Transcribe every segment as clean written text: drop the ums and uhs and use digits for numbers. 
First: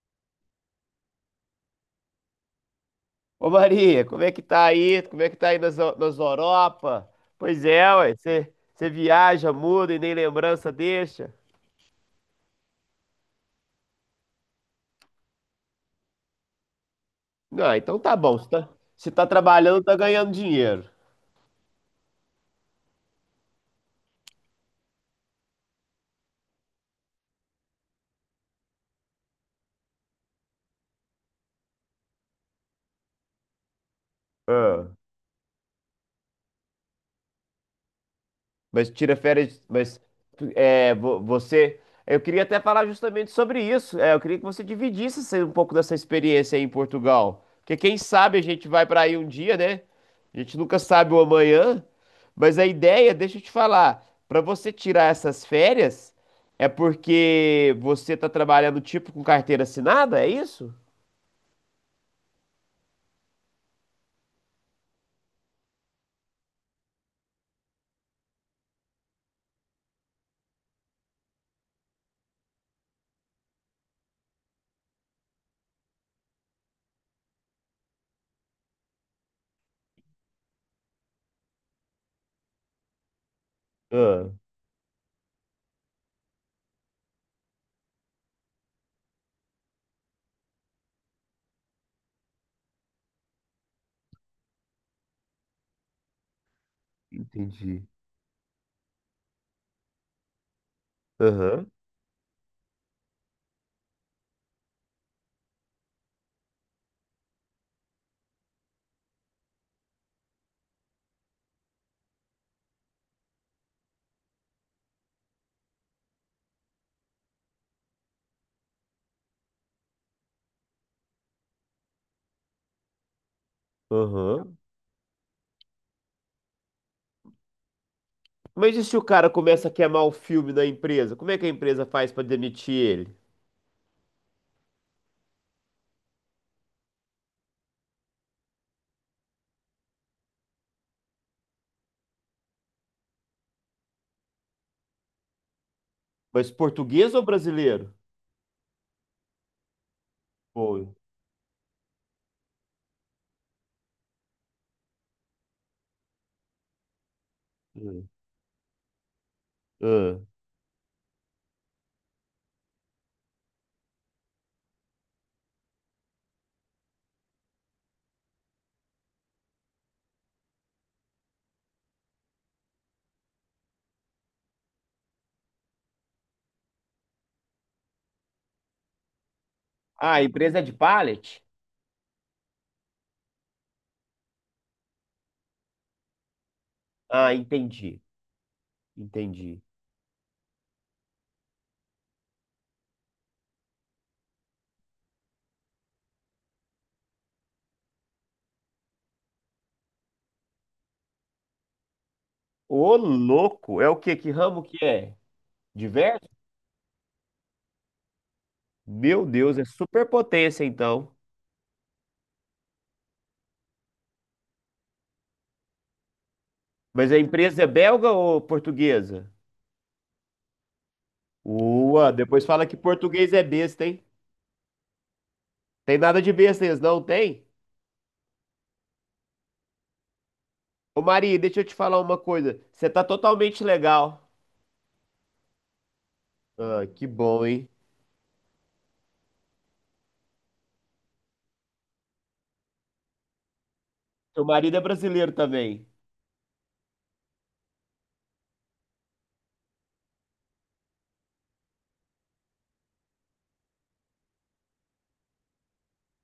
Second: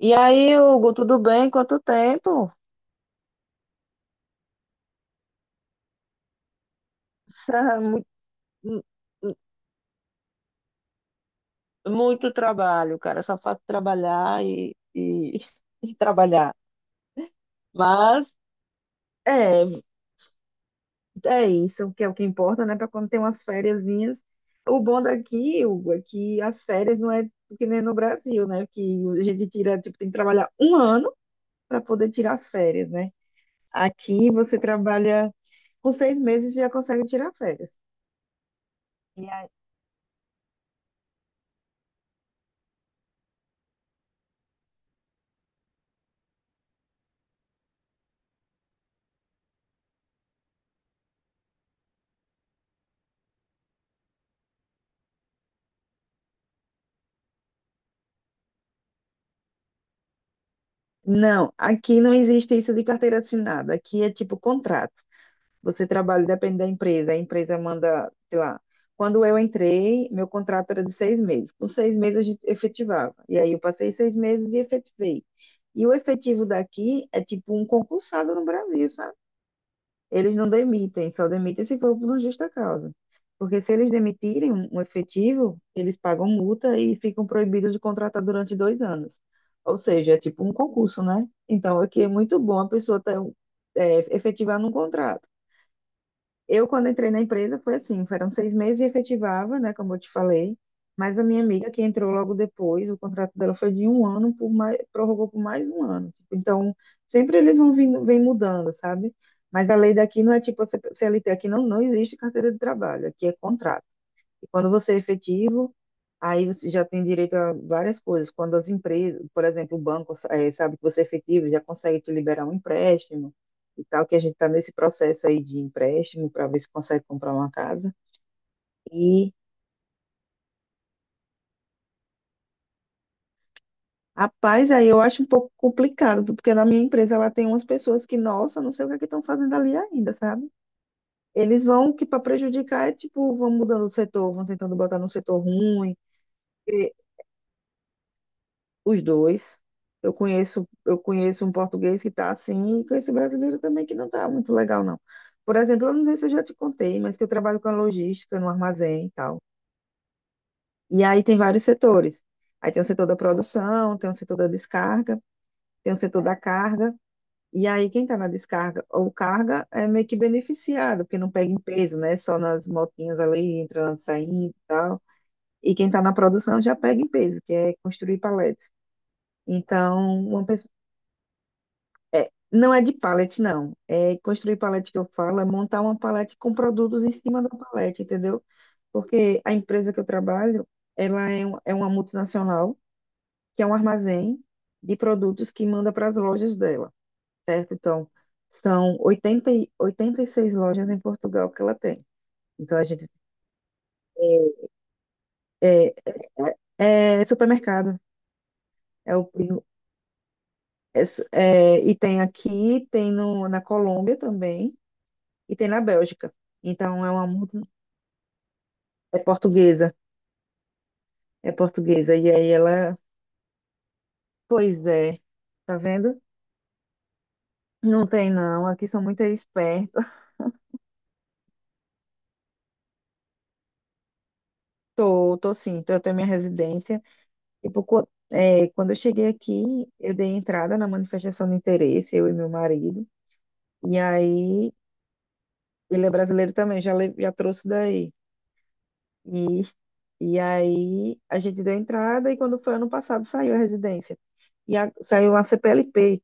E aí, Hugo, tudo bem? Quanto tempo? Ô Maria, como é que tá aí? Como é que tá aí nas Europa? Pois é, ué, você Muito, você viaja, muda e nem lembrança deixa. muito trabalho, cara. Só faço trabalhar e, e trabalhar. Não, então tá Mas bom, você tá trabalhando, tá ganhando dinheiro. é isso, que é o que importa, né? Para quando tem umas fériasinhas. O bom daqui, Hugo, é que as férias não é que nem no Brasil, né? Que a gente tira, tipo, tem que trabalhar um ano para poder tirar as férias, né? Aqui você Ah. trabalha com 6 meses e já consegue tirar férias. Mas tira férias, mas é, você. Eu queria até falar justamente sobre isso. É, eu queria que você dividisse um pouco dessa experiência aí em Portugal. Porque quem sabe a gente vai para aí um dia, né? A gente nunca sabe o amanhã. Mas a ideia, deixa eu te falar, para você tirar essas férias, é porque você tá trabalhando tipo com carteira assinada, é isso? Não, aqui não existe isso de carteira assinada. Aqui é tipo contrato. Você trabalha, depende da empresa. A empresa manda, sei lá. Quando eu entrei, meu contrato era de 6 meses. Com seis meses a gente efetivava. E aí eu passei 6 meses e efetivei. E o efetivo daqui é tipo um concursado no Brasil, sabe? Eles não demitem, só demitem se for por uma justa causa. Porque se eles Ah, demitirem um efetivo, eles pagam multa e ficam proibidos de contratar durante 2 anos. Ou seja, é tipo um concurso, né? Então, aqui é muito bom a pessoa ter, efetivar num contrato. Eu, quando entrei na empresa, foi entendi. assim, foram 6 meses e efetivava, né, como eu te falei, mas a minha Aham, amiga que entrou logo depois, o contrato dela foi de um ano, por mais, prorrogou por mais um ano. Tipo, então, sempre eles vão vindo, vem mudando, sabe? Mas a lei daqui não é tipo a CLT, aqui não existe carteira de trabalho, aqui é contrato. E quando você é efetivo, aí você já tem direito a várias coisas. Quando as empresas, por exemplo, o banco, sabe que você é efetivo, já consegue te liberar um empréstimo e tal, que a gente está aham. nesse processo aí de empréstimo para ver se consegue comprar uma casa. Mas e se o cara E, começa a queimar o filme da empresa? Como é que a empresa faz para demitir ele? rapaz, aí eu acho um pouco complicado, porque na minha empresa ela tem umas pessoas que, nossa, não sei o que é que estão fazendo ali ainda, sabe? Eles vão que para prejudicar é tipo, vão mudando o setor, vão tentando botar no setor ruim Mas português ou brasileiro? os dois. Eu conheço, Foi. eu conheço um português que está assim, e conheço brasileiro também que não está muito legal, não. Por exemplo, eu não sei se eu já te contei, mas que eu trabalho com a Hum. logística no armazém e tal. Ah, E aí tem vários setores. Aí tem o setor da produção, tem o setor da descarga, tem o setor da carga. E aí quem está na descarga ou carga é meio que beneficiado, porque não pega em peso, né? Só nas motinhas ali, entrando, saindo e tal. E quem está na produção já pega em peso, que é construir paletes. Então, ah, a uma empresa é pessoa. de pallet? É, não é de pallet, não. É construir pallet que eu falo, é montar uma pallet com produtos em Ah, cima da pallet, entendi. entendeu? Porque a Entendi. empresa que eu trabalho, ela é uma multinacional, que é um armazém de produtos que manda para as lojas dela, certo? Então, são 86 lojas em Portugal que ela tem. Então, a Ô, gente louco! É o quê? Que ramo é que é? Diverso? é supermercado. É o, Meu Deus, prim- é superpotência é então. su- é, E tem aqui, tem no, na Colômbia também, e tem na Bélgica. Então, é Mas a uma empresa é belga ou É portuguesa? portuguesa, é Ua, portuguesa. E depois aí fala que ela, português é besta, hein? pois é, tá Tem vendo? nada de besta, eles não tem? Não tem não, aqui são muito espertos. Ô, Maria, deixa eu te falar uma coisa. Você tá totalmente legal. Tô, tô sim, tô, eu tenho minha Ah, residência. que bom, hein? Tipo, quando eu cheguei aqui, eu dei entrada na manifestação de interesse, eu e meu marido. E Teu aí, marido é brasileiro também. ele é brasileiro também, já trouxe daí. E, e aí, a gente deu entrada e quando foi ano passado, saiu a residência. Saiu a CPLP,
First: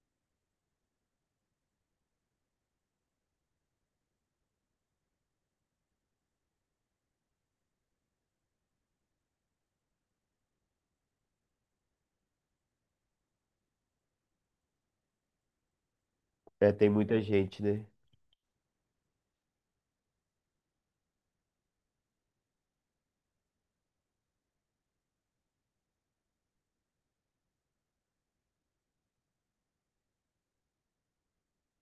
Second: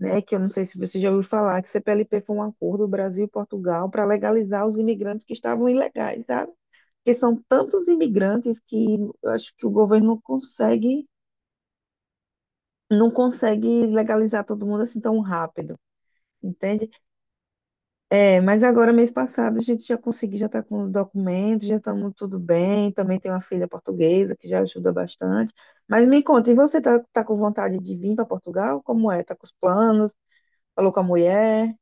né, que eu não sei se você já ouviu falar, que CPLP foi um acordo Brasil e Portugal para legalizar os imigrantes que estavam ilegais, sabe? Porque são tantos imigrantes que eu acho que o governo não consegue legalizar todo mundo assim tão rápido, É, tem entende? muita gente, né? É, mas agora, mês passado, a gente já conseguiu, já está com o documento, já estamos tudo bem, também tem uma filha portuguesa que já ajuda bastante. Mas me conta, e você está tá com vontade de vir para Portugal? Como é? Está com os planos? Falou com a mulher?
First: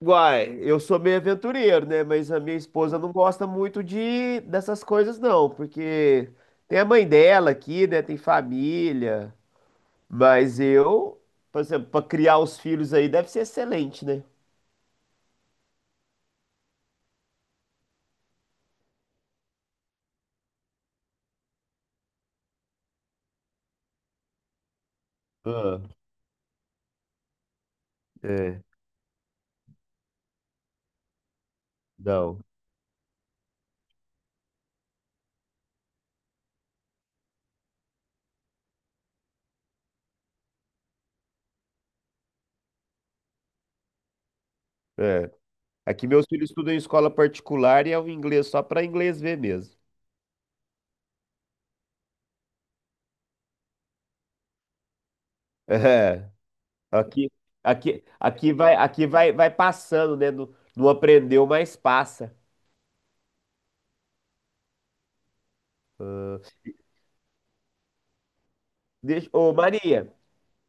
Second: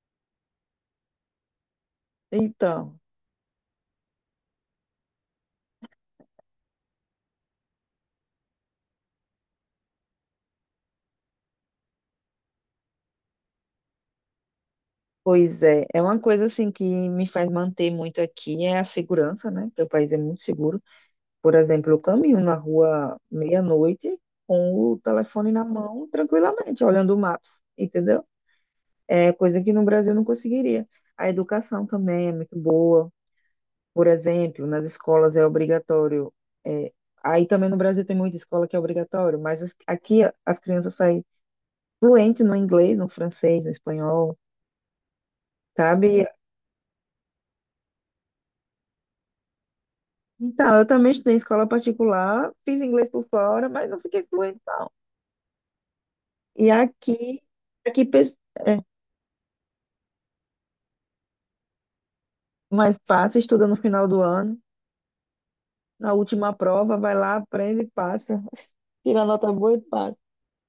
Uai, eu sou meio aventureiro, né? Mas a minha esposa Então. não gosta muito de dessas coisas, não, porque tem a mãe dela aqui, né? Tem família. Mas eu, por exemplo, para criar os filhos aí deve ser excelente, né? Pois é, é uma coisa assim que me faz manter muito aqui é a segurança, né? Que o país é muito seguro. Por exemplo, eu caminho na rua meia-noite com o telefone na Ah, mão, tranquilamente, olhando o Maps, entendeu? é, É coisa que no Brasil eu não conseguiria. A educação também é não. muito boa. Por exemplo, nas escolas é obrigatório. é, Aí também no Brasil tem muita escola que é obrigatório, mas aqui as crianças saem fluentes no inglês, no francês, no espanhol. É. Aqui Sabe, meus filhos estudam em escola particular e é o inglês só para inglês ver mesmo. então, eu também estudei em escola particular, fiz inglês por fora, mas não fiquei fluente, não. E Aqui, aqui, aqui aqui, pes- aqui vai, é, vai passando, né? Não, não aprendeu, mas passa. mas passa, estuda no final do ano, na última prova, vai lá, aprende e passa. Tira Deixa, nota ô, boa e Maria, passa.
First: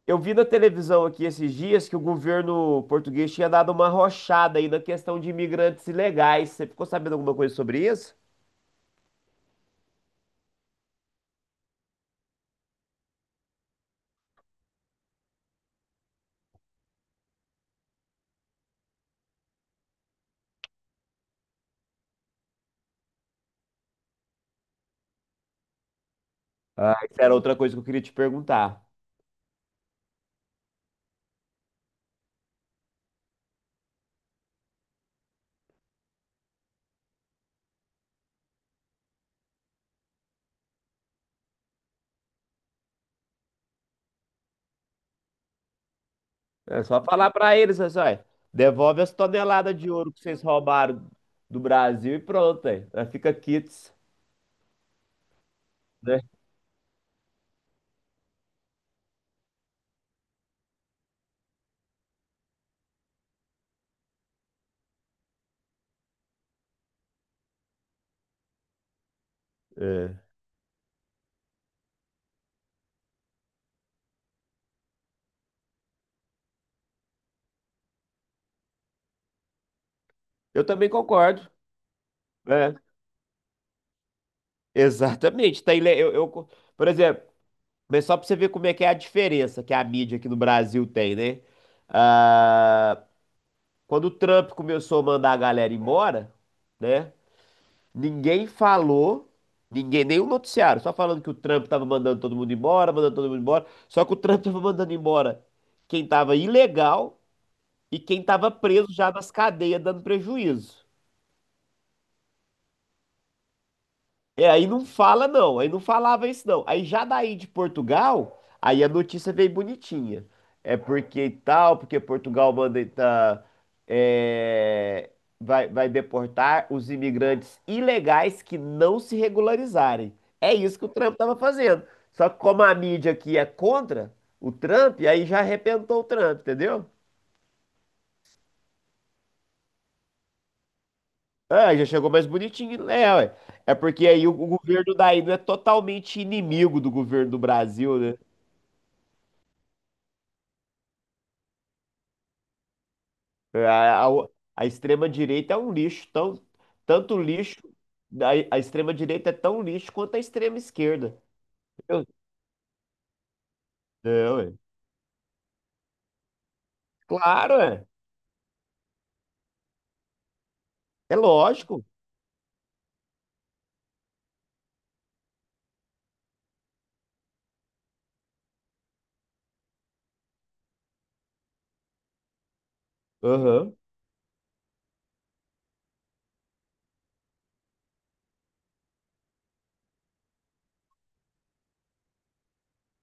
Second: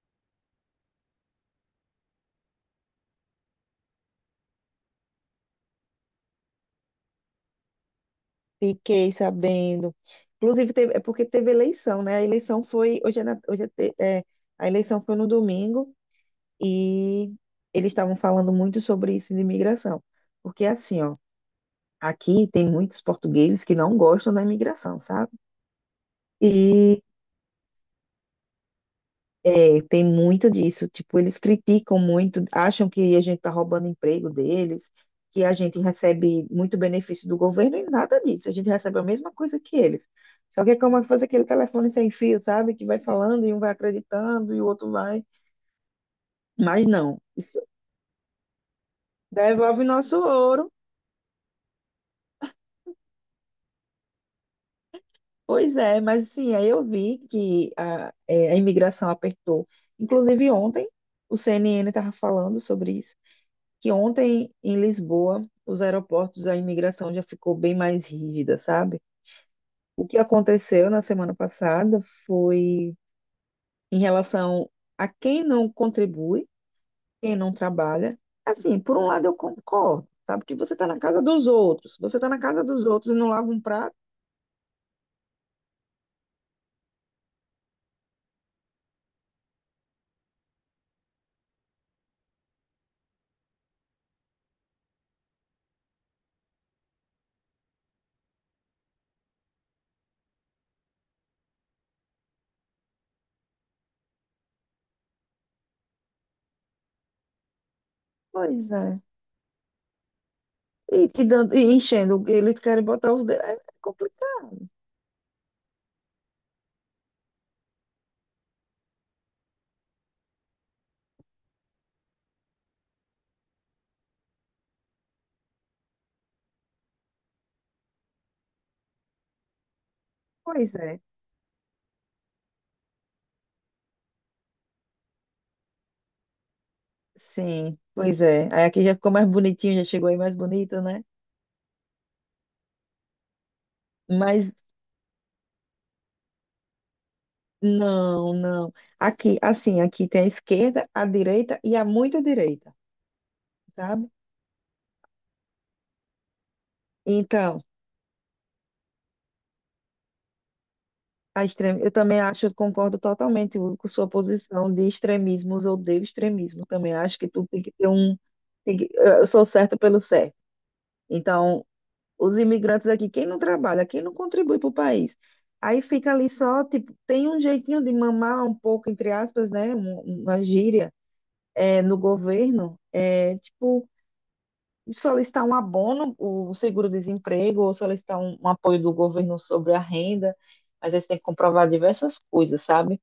eu vi na televisão aqui esses dias que o governo português tinha dado uma rochada aí na questão de imigrantes ilegais. Você ficou sabendo alguma coisa sobre isso? Fiquei sabendo. Inclusive, teve, é porque teve eleição, né? A eleição foi, hoje é, A eleição foi no domingo e eles estavam falando muito sobre isso de imigração. Porque assim, ó, aqui tem muitos portugueses que não gostam da imigração, sabe? Ah, e isso era outra coisa que eu queria te perguntar. É, tem muito disso. Tipo, eles criticam muito, acham que a gente está roubando emprego deles, que a gente recebe muito benefício do governo e nada disso. A gente recebe a mesma coisa que eles. Só que é como se fosse aquele telefone sem fio, sabe? Que vai falando e um vai acreditando e o outro vai. É Mas só não, falar pra isso eles, assim, olha, devolve as toneladas devolve de ouro nosso que vocês ouro. roubaram do Brasil e pronto, aí. Aí fica quites, Pois é, né? mas assim, aí eu vi que a imigração apertou. Inclusive ontem, o CNN estava falando sobre isso que ontem em Lisboa, os aeroportos, a imigração já ficou bem mais rígida, sabe? O que É. aconteceu na semana passada foi em relação a quem não contribui, quem não trabalha. Assim, por um lado eu concordo, sabe? Que Eu você está também na casa concordo, dos outros, você está na casa né? dos outros e não lava um prato, Exatamente. Tá, eu, por exemplo, mas só pra você ver como é que é a diferença que a mídia aqui no Brasil tem, né? Ah, quando o Trump começou a mandar a galera embora, né? Ninguém falou, ninguém, nenhum noticiário, só falando que o Trump tava mandando todo mundo embora, mandando todo mundo embora. Só que o Trump tava mandando embora quem tava ilegal e quem tava pois preso é. já nas cadeias dando prejuízo. E, te dando, e enchendo, eles querem botar os dedos, é É, complicado. aí não fala não, aí não falava isso não. Aí já daí de Portugal, aí a notícia veio bonitinha. É porque tal, porque Portugal manda tá, é, vai, vai deportar os imigrantes ilegais que não se regularizarem. É Pois isso que o é, Trump estava fazendo. Só que como a mídia aqui é contra o Trump, aí já arrebentou o Trump, entendeu? sim, pois é. Aí aqui já ficou mais bonitinho, já chegou aí mais bonito, né? Ah, já chegou mais bonitinho. É, ué. É porque aí o Mas governo daí não é totalmente inimigo do governo do Brasil, né? não, não. Aqui, assim, aqui tem a esquerda, a direita e a muito direita, É, sabe? A extrema-direita é um lixo, tão, tanto lixo, Então, a extrema-direita é tão lixo quanto a extrema-esquerda. a extrema, eu Eu- também acho, eu concordo totalmente com sua É, ué. posição de extremismos, odeio extremismo. Também acho que tudo tem Claro, que é. ter um. Eu sou certo pelo certo. É Então, lógico. os imigrantes aqui, quem não trabalha, quem não contribui para o país, aí fica ali só, tipo, tem um jeitinho de mamar um pouco, entre aspas, né? Uma gíria é, no governo, é Aham, tipo. Solicitar um abono, o seguro-desemprego, ou solicitar um apoio do governo sobre a renda, mas aí você tem que comprovar diversas coisas, sabe?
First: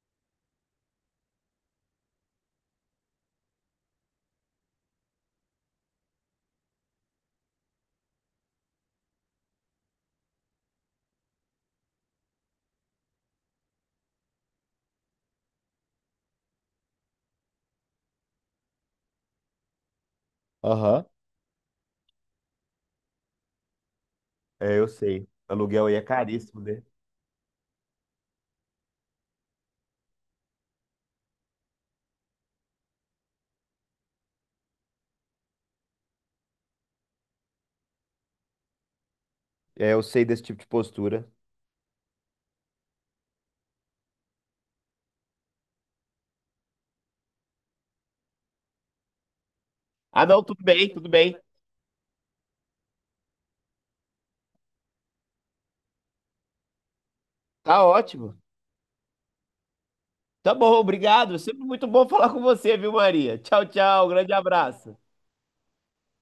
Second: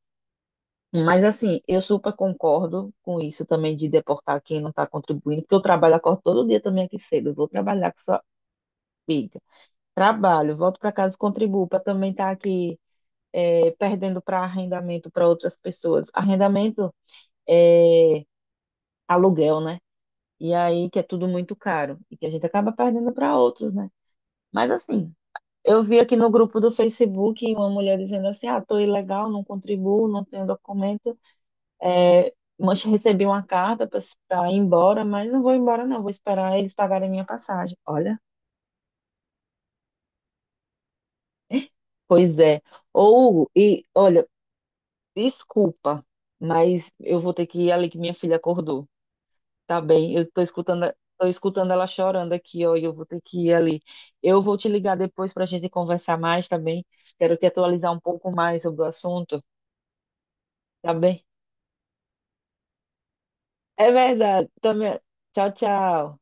Mas assim, eu super concordo com isso também de deportar quem não está contribuindo, porque eu trabalho, acordo todo dia também aqui cedo, eu vou trabalhar com sua filha. Trabalho, volto para casa e contribuo para também estar aqui perdendo para arrendamento para outras pessoas. Arrendamento é aluguel, né? E aí que é aham. tudo muito caro e que a gente acaba perdendo para outros, né? Mas É, eu assim, sei. eu Aluguel aí vi é aqui no grupo caríssimo, do né? Facebook uma mulher dizendo assim: ah, tô ilegal, não contribuo, não tenho documento. É, mas recebi uma carta para ir embora, mas não vou embora, não, vou esperar eles pagarem minha passagem. Olha, É, eu sei desse tipo de postura. pois é. Ou, e olha, desculpa, mas eu vou ter que ir ali que minha filha acordou. Tá bem, Ah, eu tô não, tudo bem, escutando. tudo Tô bem. escutando ela chorando aqui, ó, e eu vou ter que ir ali. Eu vou te ligar depois para a gente conversar mais também. Quero te Tá atualizar um pouco ótimo. mais sobre o assunto, Tá bom, tá bem? obrigado. Sempre muito bom falar com você, viu, Maria? Tchau, É tchau. Grande verdade. abraço. Também. Tchau, tchau.